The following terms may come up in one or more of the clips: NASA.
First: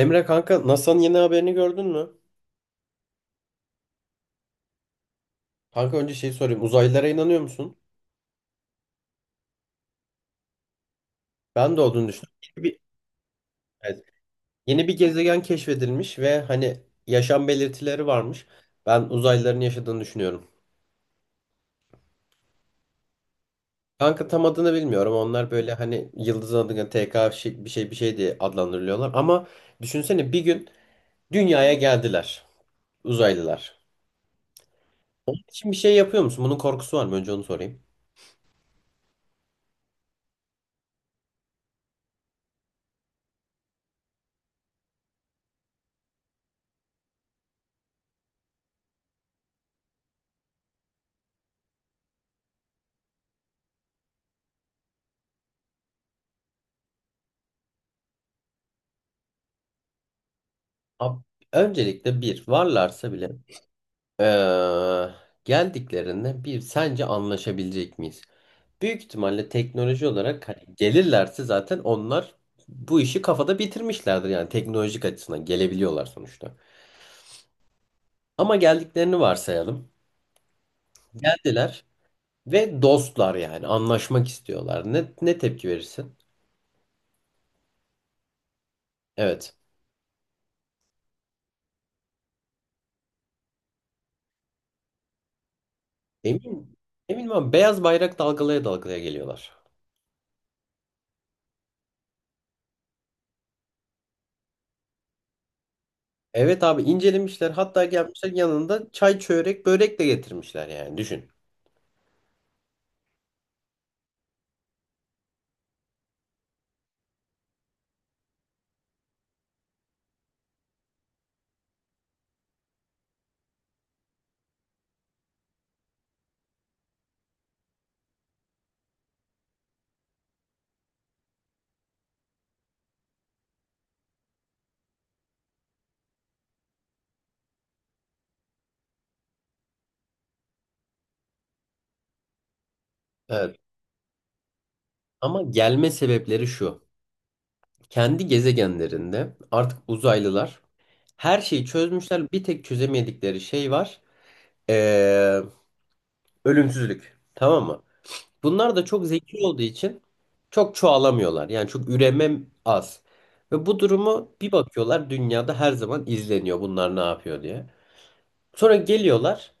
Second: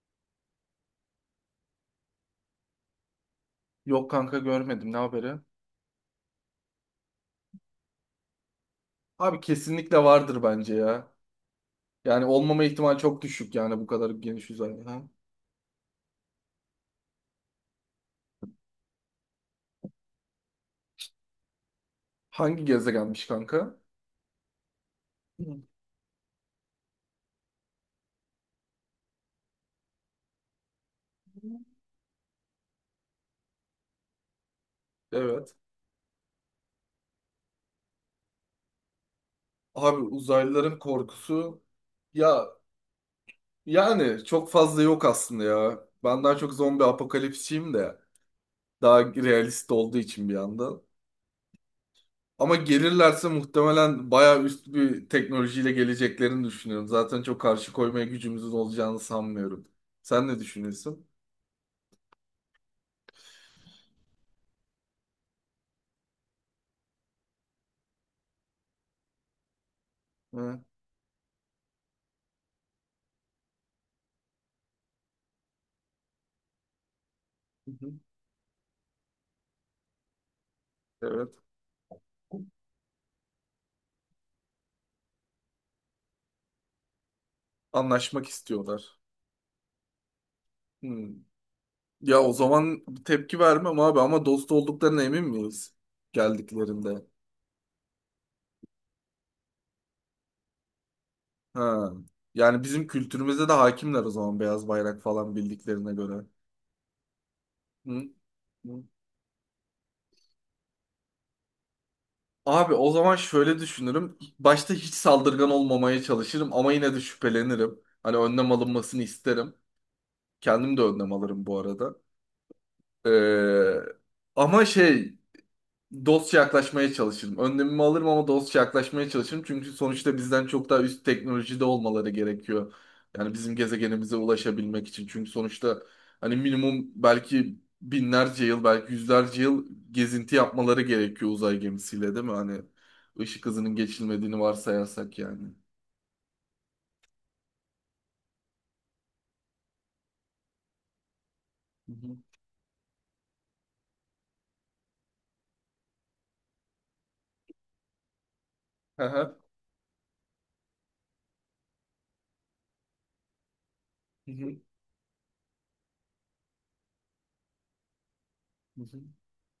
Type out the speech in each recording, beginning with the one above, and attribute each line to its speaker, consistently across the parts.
Speaker 1: Emre kanka NASA'nın yeni haberini gördün mü?
Speaker 2: Yok kanka görmedim. Ne haberi?
Speaker 1: Kanka önce şey sorayım. Uzaylılara inanıyor musun?
Speaker 2: Abi kesinlikle vardır bence ya.
Speaker 1: Ben de olduğunu
Speaker 2: Yani
Speaker 1: düşünüyorum. Yeni
Speaker 2: olmama
Speaker 1: bir,
Speaker 2: ihtimali çok düşük yani bu
Speaker 1: evet,
Speaker 2: kadar geniş uzay.
Speaker 1: yeni bir
Speaker 2: Ha?
Speaker 1: gezegen keşfedilmiş ve hani yaşam belirtileri varmış. Ben uzaylıların yaşadığını düşünüyorum.
Speaker 2: Hangi gezegenmiş kanka?
Speaker 1: Kanka tam adını bilmiyorum. Onlar
Speaker 2: Hı.
Speaker 1: böyle hani yıldız adına TK bir şey bir şey diye adlandırılıyorlar. Ama düşünsene bir gün dünyaya geldiler uzaylılar. Onun
Speaker 2: Evet.
Speaker 1: için bir şey yapıyor musun? Bunun korkusu var mı? Önce onu sorayım.
Speaker 2: Abi uzaylıların korkusu ya yani çok fazla yok aslında ya. Ben daha çok zombi apokalipsçiyim de daha realist olduğu için bir yandan. Ama gelirlerse muhtemelen bayağı üst bir teknolojiyle geleceklerini düşünüyorum. Zaten çok karşı koymaya gücümüzün olacağını sanmıyorum. Sen ne düşünüyorsun?
Speaker 1: Ab- Öncelikle bir varlarsa bile, Ee, geldiklerinde bir sence anlaşabilecek miyiz? Büyük ihtimalle teknoloji olarak hani
Speaker 2: Hı.
Speaker 1: gelirlerse zaten onlar bu işi kafada bitirmişlerdir, yani teknolojik açısından gelebiliyorlar sonuçta.
Speaker 2: Hı hı.
Speaker 1: Ama geldiklerini varsayalım.
Speaker 2: Evet.
Speaker 1: Geldiler ve dostlar, yani anlaşmak istiyorlar. Ne tepki verirsin?
Speaker 2: Anlaşmak istiyorlar.
Speaker 1: Evet.
Speaker 2: Hmm. Ya o zaman tepki vermem abi ama dost olduklarına emin miyiz
Speaker 1: Emin.
Speaker 2: geldiklerinde?
Speaker 1: Emin ama beyaz bayrak dalgalaya dalgalaya geliyorlar.
Speaker 2: Ha. Yani bizim kültürümüze de hakimler o zaman beyaz bayrak falan bildiklerine göre.
Speaker 1: Evet abi, incelemişler, hatta
Speaker 2: Hı?
Speaker 1: gelmişler
Speaker 2: Hı.
Speaker 1: yanında çay çörek börek de getirmişler yani düşün.
Speaker 2: Abi o zaman şöyle düşünürüm. Başta hiç saldırgan olmamaya çalışırım ama yine de şüphelenirim. Hani önlem alınmasını isterim. Kendim de önlem alırım bu arada. Ee, ama şey dostça yaklaşmaya çalışırım. Önlemimi alırım ama dostça yaklaşmaya çalışırım. Çünkü sonuçta bizden çok daha üst teknolojide olmaları gerekiyor. Yani bizim gezegenimize ulaşabilmek için. Çünkü sonuçta hani minimum belki binlerce yıl, belki yüzlerce yıl gezinti yapmaları gerekiyor uzay gemisiyle değil mi? Hani ışık
Speaker 1: Evet.
Speaker 2: hızının geçilmediğini varsayarsak
Speaker 1: Ama
Speaker 2: yani.
Speaker 1: gelme sebepleri şu. Kendi gezegenlerinde artık uzaylılar her şeyi
Speaker 2: Hı hı.
Speaker 1: çözmüşler. Bir tek çözemedikleri şey var. Ee, Ölümsüzlük. Tamam mı? Bunlar da çok
Speaker 2: Aha.
Speaker 1: zeki olduğu için çok çoğalamıyorlar. Yani çok üreme az. Ve bu durumu
Speaker 2: Hı
Speaker 1: bir
Speaker 2: hı.
Speaker 1: bakıyorlar, dünyada her zaman izleniyor bunlar ne yapıyor diye. Sonra
Speaker 2: Hı hı.
Speaker 1: geliyorlar,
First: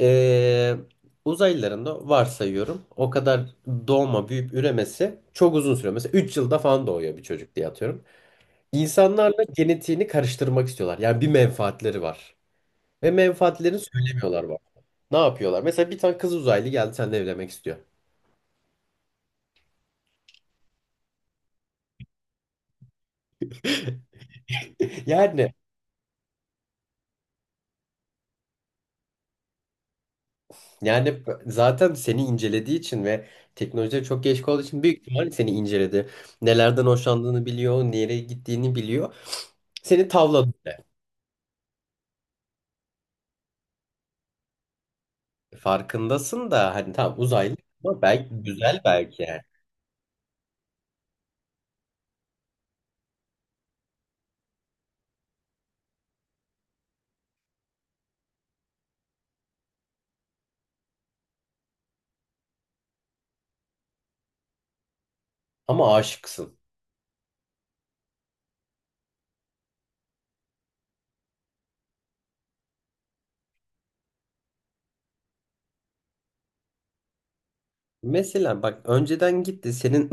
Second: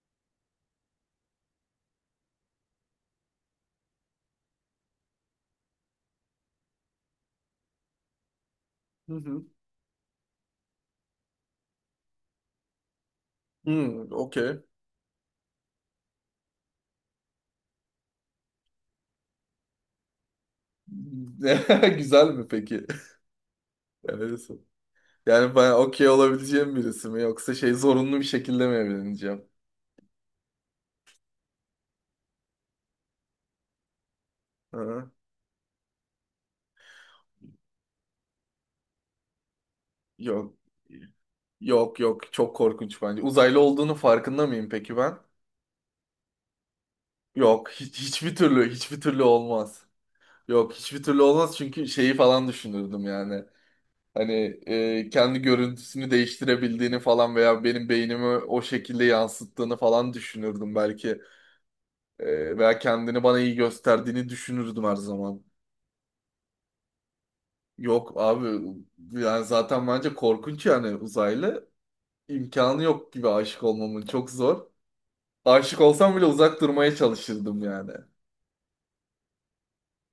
Speaker 1: ee, uzaylıların da varsayıyorum o kadar doğma büyüyüp üremesi çok uzun sürüyor. Mesela 3 yılda falan doğuyor bir çocuk diye atıyorum.
Speaker 2: Hı
Speaker 1: İnsanlarla
Speaker 2: hı.
Speaker 1: genetiğini karıştırmak istiyorlar. Yani bir menfaatleri var. Ve menfaatlerini
Speaker 2: Hmm,
Speaker 1: söylemiyorlar bak.
Speaker 2: okey.
Speaker 1: Ne yapıyorlar? Mesela bir tane kız uzaylı geldi, seninle evlenmek istiyor.
Speaker 2: Güzel mi peki? Evet.
Speaker 1: Yani
Speaker 2: Yani bana okey olabileceğim birisi mi yoksa şey zorunlu bir şekilde mi evleneceğim?
Speaker 1: yani zaten seni incelediği için ve teknolojiye çok geç olduğu için büyük
Speaker 2: Hı?
Speaker 1: ihtimalle seni inceledi. Nelerden hoşlandığını biliyor, nereye gittiğini biliyor. Seni tavladı.
Speaker 2: Yok.
Speaker 1: bile.
Speaker 2: Yok yok çok korkunç bence. Uzaylı olduğunu farkında mıyım peki ben?
Speaker 1: Farkındasın da hani tamam uzaylı
Speaker 2: Yok hiç,
Speaker 1: ama belki
Speaker 2: hiçbir türlü
Speaker 1: güzel
Speaker 2: hiçbir
Speaker 1: belki
Speaker 2: türlü
Speaker 1: yani.
Speaker 2: olmaz. Yok hiçbir türlü olmaz çünkü şeyi falan düşünürdüm yani. Hani kendi görüntüsünü değiştirebildiğini falan veya benim beynimi o şekilde yansıttığını falan düşünürdüm belki. Veya kendini bana iyi gösterdiğini düşünürdüm her zaman.
Speaker 1: Ama aşıksın.
Speaker 2: Yok abi yani zaten bence korkunç yani uzaylı. İmkanı yok gibi aşık olmamın çok zor. Aşık olsam bile uzak durmaya çalışırdım yani.
Speaker 1: Mesela bak, önceden gitti senin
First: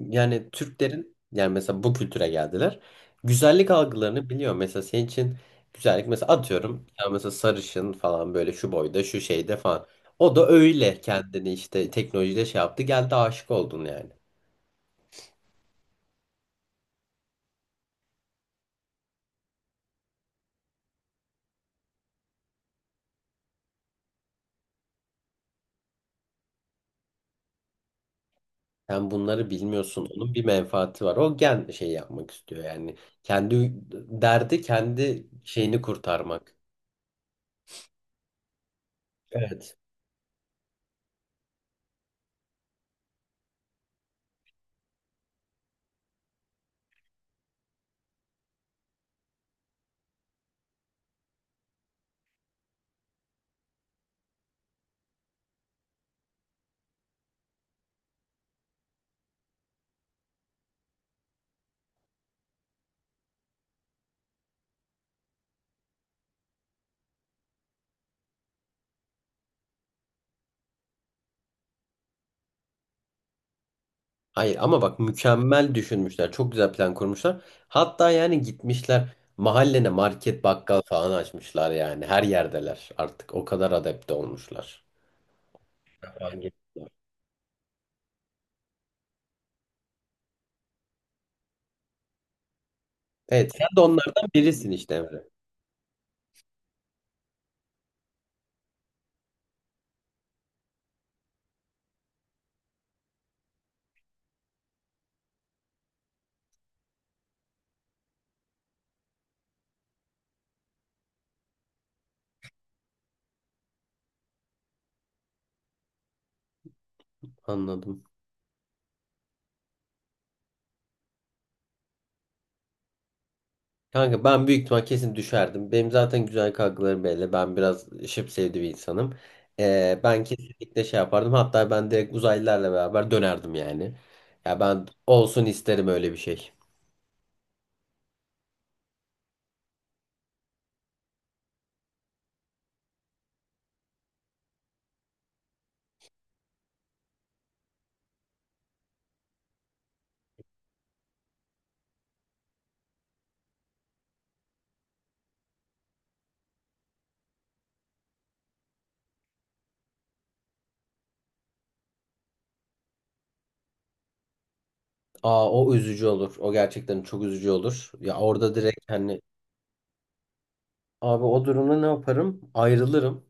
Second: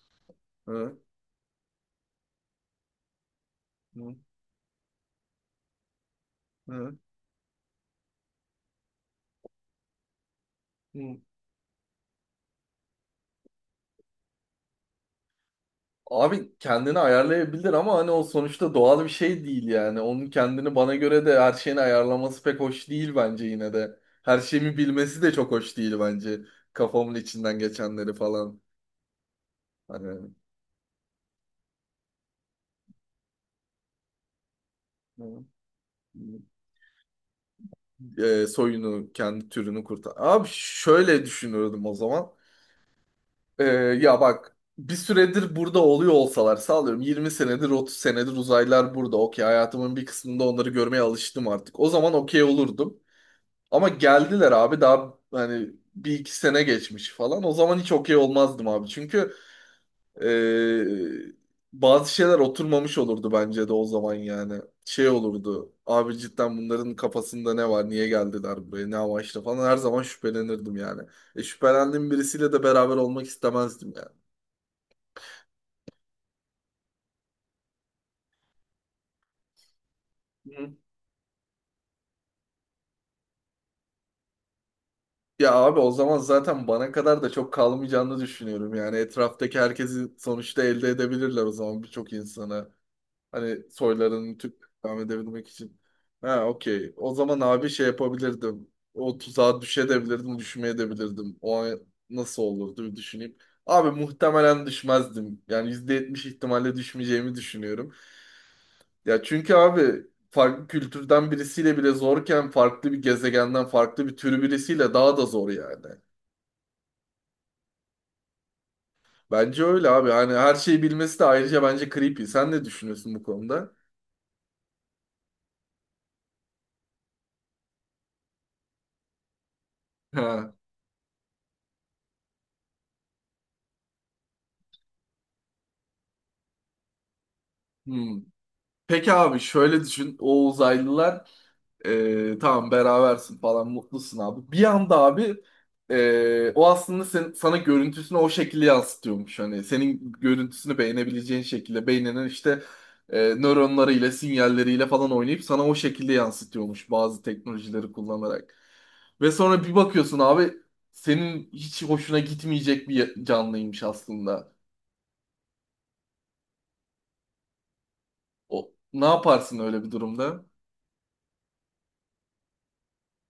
Speaker 1: yani
Speaker 2: Hı,
Speaker 1: Türklerin, yani mesela bu kültüre geldiler. Güzellik
Speaker 2: hı,
Speaker 1: algılarını biliyor. Mesela senin için güzellik, mesela atıyorum
Speaker 2: hı,
Speaker 1: ya, mesela sarışın falan, böyle şu boyda şu şeyde falan. O da öyle
Speaker 2: hı.
Speaker 1: kendini işte teknolojide şey yaptı, geldi, aşık oldun yani.
Speaker 2: Abi kendini ayarlayabilir ama hani o sonuçta doğal bir şey değil yani. Onun kendini bana göre de her şeyini ayarlaması pek hoş değil bence yine de. Her şeyimi bilmesi de çok hoş değil bence. Kafamın içinden geçenleri falan.
Speaker 1: Sen bunları bilmiyorsun.
Speaker 2: Hani,
Speaker 1: Onun bir menfaati var. O gen şey yapmak istiyor yani. Kendi derdi
Speaker 2: hı,
Speaker 1: kendi şeyini
Speaker 2: hı.
Speaker 1: kurtarmak.
Speaker 2: Soyunu, kendi
Speaker 1: Evet.
Speaker 2: türünü kurtar. Abi şöyle düşünürdüm o zaman. E, ya bak bir süredir burada oluyor olsalar sağlıyorum 20 senedir 30 senedir uzaylılar burada. Okey hayatımın bir kısmında onları görmeye alıştım artık. O zaman okey olurdum. Ama geldiler abi daha hani bir iki sene geçmiş falan. O zaman hiç okey olmazdım abi. Çünkü ee, bazı şeyler oturmamış olurdu bence de o zaman yani. Şey olurdu. Abi cidden bunların kafasında ne var? Niye geldiler buraya? Ne amaçla falan. Her zaman şüphelenirdim yani. Şüphelendiğim birisiyle de beraber olmak istemezdim yani.
Speaker 1: Hayır ama bak, mükemmel düşünmüşler. Çok güzel plan kurmuşlar. Hatta yani gitmişler mahallene market
Speaker 2: Hı.
Speaker 1: bakkal falan açmışlar yani. Her yerdeler artık. O kadar adapte olmuşlar.
Speaker 2: Ya abi o zaman
Speaker 1: Hangi-
Speaker 2: zaten bana kadar da çok kalmayacağını düşünüyorum. Yani etraftaki herkesi sonuçta elde edebilirler o zaman birçok insanı.
Speaker 1: Evet, sen
Speaker 2: Hani
Speaker 1: de onlardan
Speaker 2: soylarını Türk
Speaker 1: birisin işte
Speaker 2: devam
Speaker 1: Emre.
Speaker 2: edebilmek için. Ha okey. O zaman abi şey yapabilirdim. O tuzağa düşebilirdim, düşmeyebilirdim. O an nasıl olurdu bir düşüneyim. Abi muhtemelen düşmezdim. Yani %70 ihtimalle düşmeyeceğimi düşünüyorum. Ya çünkü abi farklı kültürden birisiyle bile zorken farklı bir gezegenden farklı bir türü birisiyle daha da zor yani.
Speaker 1: Anladım.
Speaker 2: Bence öyle abi. Hani her şeyi bilmesi de ayrıca bence creepy. Sen ne düşünüyorsun bu konuda?
Speaker 1: Kanka ben büyük ihtimal kesin düşerdim. Benim zaten güzel kaygılarım belli. Ben biraz şıp bir insanım. Ben
Speaker 2: Ha.
Speaker 1: kesinlikle şey yapardım. Hatta ben direkt uzaylılarla beraber dönerdim yani. Ya ben olsun isterim öyle bir şey.
Speaker 2: Hmm. Peki abi şöyle düşün. O uzaylılar tamam berabersin falan mutlusun abi. Bir anda abi o aslında sen, sana görüntüsünü o şekilde yansıtıyormuş. Hani senin görüntüsünü beğenebileceğin şekilde beyninin işte nöronlarıyla sinyalleriyle falan oynayıp sana o şekilde yansıtıyormuş bazı teknolojileri kullanarak. Ve sonra bir bakıyorsun abi senin hiç hoşuna gitmeyecek bir canlıymış aslında.
Speaker 1: Aa, o üzücü olur. O gerçekten çok üzücü olur. Ya orada
Speaker 2: O,
Speaker 1: direkt
Speaker 2: ne
Speaker 1: hani,
Speaker 2: yaparsın öyle bir durumda?
Speaker 1: abi o durumda ne yaparım? Ayrılırım.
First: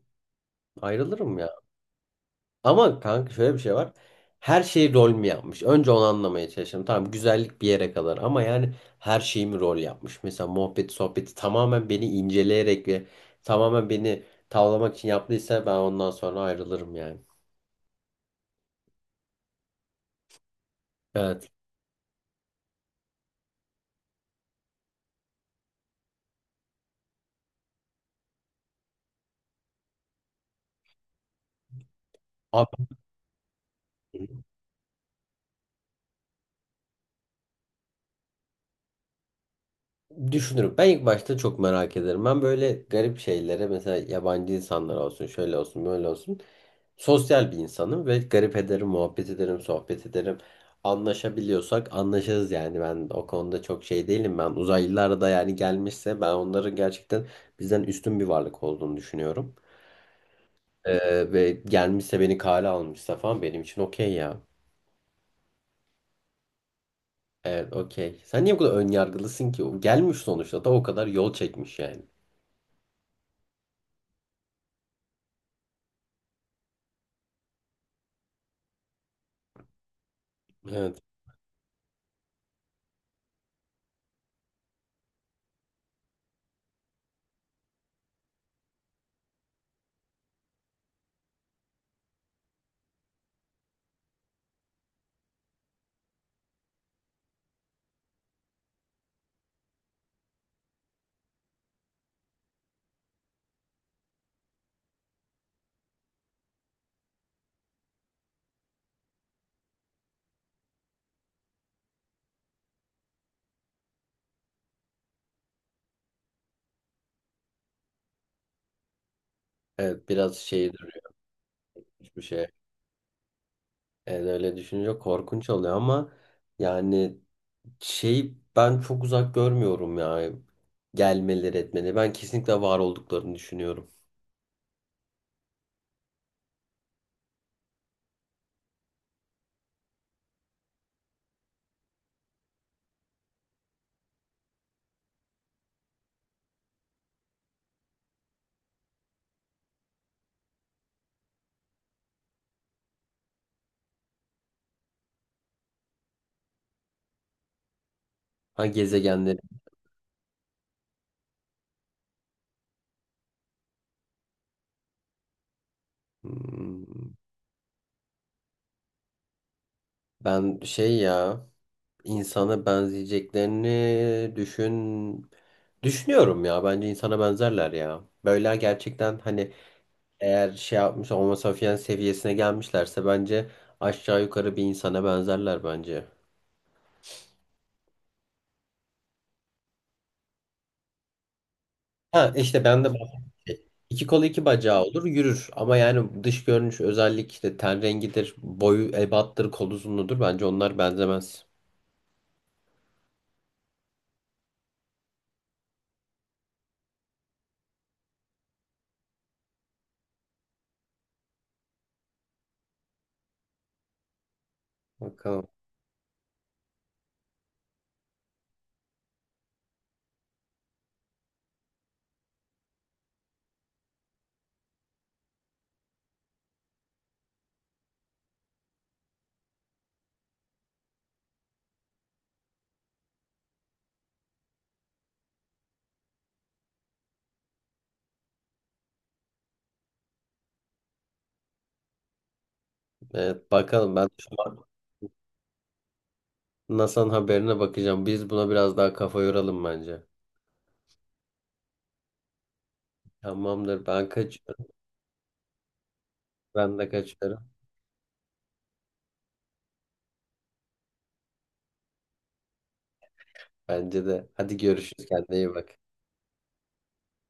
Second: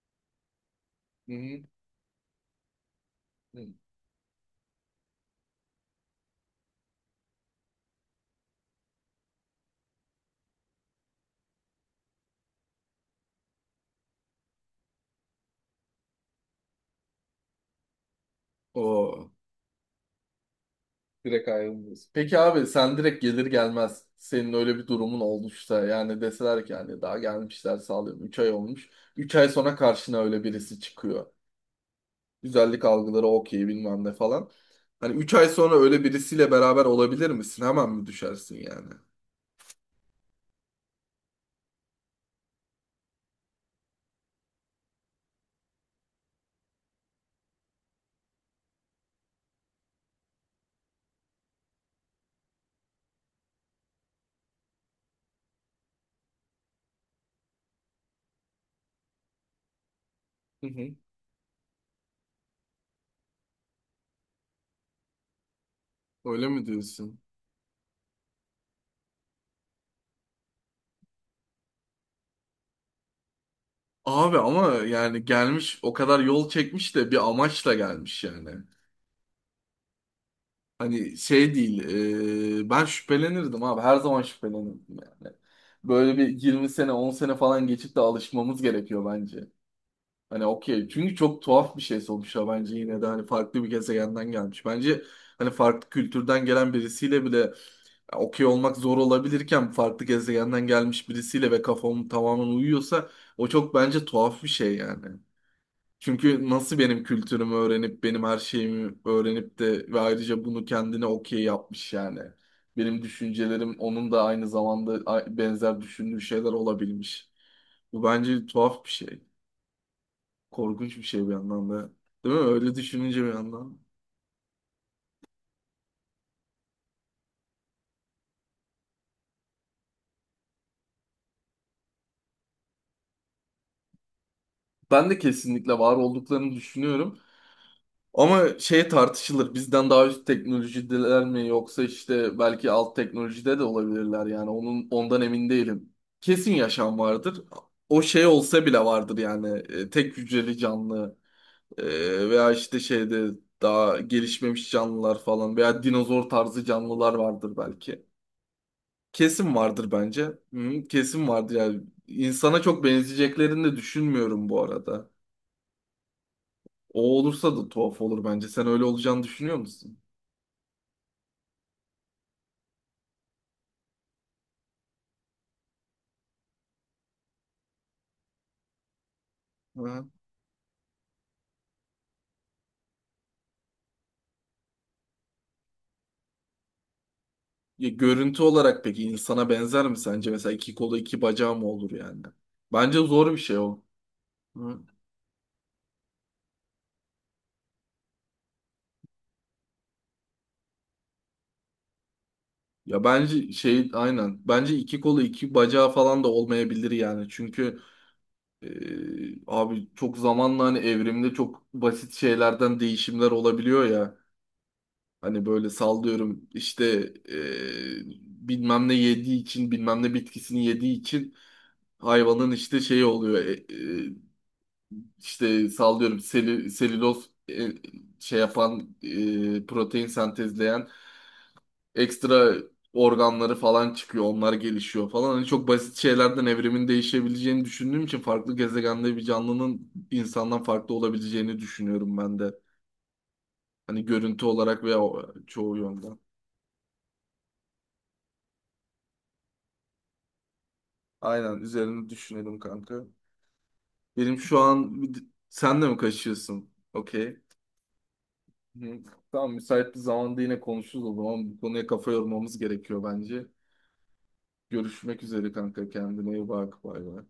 Speaker 1: Ayrılırım ya.
Speaker 2: Hı
Speaker 1: Ama kanka şöyle bir
Speaker 2: hı.
Speaker 1: şey var. Her şeyi rol mü yapmış? Önce onu anlamaya çalıştım. Tamam, güzellik bir yere kadar ama yani her şeyi mi rol yapmış? Mesela muhabbeti sohbeti tamamen beni inceleyerek ve tamamen beni tavlamak için yaptıysa, ben ondan sonra ayrılırım yani.
Speaker 2: O. Direkt
Speaker 1: Evet.
Speaker 2: ayrılmıyorsun. Peki abi sen direkt gelir gelmez senin öyle bir durumun olmuşsa yani deseler ki yani daha gelmişler sağlıyorum 3 ay olmuş. Üç ay sonra karşına öyle birisi çıkıyor.
Speaker 1: Abi.
Speaker 2: Güzellik algıları okey bilmem ne falan. Hani 3 ay sonra öyle birisiyle beraber olabilir misin? Hemen mi düşersin yani?
Speaker 1: Düşünürüm. Ben ilk başta çok merak ederim. Ben böyle garip şeylere, mesela yabancı insanlar olsun, şöyle olsun, böyle olsun. Sosyal bir insanım ve garip ederim, muhabbet ederim, sohbet ederim. Anlaşabiliyorsak anlaşırız yani. Ben o konuda çok şey değilim. Ben uzaylılar da yani gelmişse, ben onların gerçekten bizden üstün bir varlık olduğunu düşünüyorum.
Speaker 2: Hı hı.
Speaker 1: Ve gelmişse, beni kale almışsa falan, benim için okey ya.
Speaker 2: Öyle mi diyorsun?
Speaker 1: Evet, okey. Sen niye bu kadar ön yargılısın ki? O gelmiş sonuçta, da o kadar yol çekmiş yani.
Speaker 2: Abi ama yani gelmiş o kadar yol çekmiş de bir amaçla gelmiş yani.
Speaker 1: Evet.
Speaker 2: Hani şey değil, ben şüphelenirdim abi. Her zaman şüphelenirdim yani. Böyle bir 20 sene, 10 sene falan geçip de alışmamız gerekiyor bence. Hani okey. Çünkü çok tuhaf bir şey sonuçta bence yine de hani farklı bir gezegenden gelmiş. Bence hani farklı kültürden gelen birisiyle bile okey olmak zor olabilirken farklı gezegenden gelmiş birisiyle ve kafam tamamen uyuyorsa o çok bence tuhaf bir şey yani. Çünkü nasıl benim kültürümü öğrenip benim her şeyimi öğrenip de ve ayrıca bunu kendine okey yapmış yani. Benim düşüncelerim onun da aynı zamanda benzer düşündüğü şeyler olabilmiş. Bu bence tuhaf bir şey.
Speaker 1: Evet biraz şey duruyor
Speaker 2: Korkunç bir şey bir yandan da.
Speaker 1: bir
Speaker 2: Değil mi?
Speaker 1: şey.
Speaker 2: Öyle düşününce bir yandan.
Speaker 1: Evet, öyle düşününce korkunç oluyor ama yani şey, ben çok uzak görmüyorum ya gelmeleri etmeleri. Ben kesinlikle var olduklarını düşünüyorum.
Speaker 2: Ben de kesinlikle var olduklarını düşünüyorum. Ama şey tartışılır. Bizden daha üst teknolojideler mi yoksa işte belki alt teknolojide de olabilirler yani. Onun ondan emin değilim. Kesin yaşam vardır. O şey olsa bile vardır yani. Tek hücreli canlı veya işte şeyde daha gelişmemiş canlılar falan veya dinozor tarzı canlılar vardır belki.
Speaker 1: Ha, gezegenleri.
Speaker 2: Kesin vardır bence. Hı, kesin vardır yani. İnsana çok benzeyeceklerini de düşünmüyorum bu arada. O
Speaker 1: Hmm,
Speaker 2: olursa da tuhaf olur bence. Sen öyle olacağını düşünüyor musun?
Speaker 1: Ben şey ya, insana benzeyeceklerini düşünüyorum ya, bence insana benzerler ya. Böyle gerçekten hani,
Speaker 2: Hı.
Speaker 1: eğer şey yapmış Homo sapiens seviyesine gelmişlerse, bence aşağı yukarı bir insana benzerler bence.
Speaker 2: Ya görüntü olarak peki insana benzer mi sence? Mesela iki kolu iki bacağı mı olur yani?
Speaker 1: Ha işte, ben de
Speaker 2: Bence
Speaker 1: bahsettiğim
Speaker 2: zor bir şey
Speaker 1: şey.
Speaker 2: o.
Speaker 1: İki kolu iki
Speaker 2: Hı.
Speaker 1: bacağı olur, yürür, ama yani dış görünüş özellik, işte ten rengidir, boyu ebattır, kol uzunluğudur, bence onlar benzemez.
Speaker 2: Ya bence şey aynen. Bence iki kolu iki bacağı falan da olmayabilir yani. Çünkü e, abi çok zamanla hani evrimde çok basit şeylerden değişimler olabiliyor ya. Hani
Speaker 1: Bakalım.
Speaker 2: böyle sallıyorum işte e, bilmem ne yediği için bilmem ne bitkisini yediği için hayvanın işte şeyi oluyor. İşte sallıyorum seli, selüloz şey yapan protein sentezleyen ekstra organları falan çıkıyor. Onlar gelişiyor falan. Hani çok basit şeylerden evrimin değişebileceğini düşündüğüm için farklı gezegende bir canlının insandan farklı olabileceğini düşünüyorum ben de.
Speaker 1: Evet, bakalım,
Speaker 2: Hani
Speaker 1: ben şu
Speaker 2: görüntü
Speaker 1: an
Speaker 2: olarak veya çoğu yönden.
Speaker 1: NASA'nın haberine bakacağım. Biz buna biraz daha kafa yoralım bence.
Speaker 2: Aynen üzerine düşünelim kanka.
Speaker 1: Tamamdır, ben
Speaker 2: Benim şu
Speaker 1: kaçıyorum.
Speaker 2: an sen de mi kaçıyorsun?
Speaker 1: Ben de
Speaker 2: Okey.
Speaker 1: kaçıyorum.
Speaker 2: Hı. Tamam müsait bir zamanda yine konuşuruz o zaman. Bu konuya kafa yormamız gerekiyor bence.
Speaker 1: Bence de. Hadi görüşürüz,
Speaker 2: Görüşmek
Speaker 1: kendine
Speaker 2: üzere
Speaker 1: iyi bak.
Speaker 2: kanka kendine iyi bak bay bay.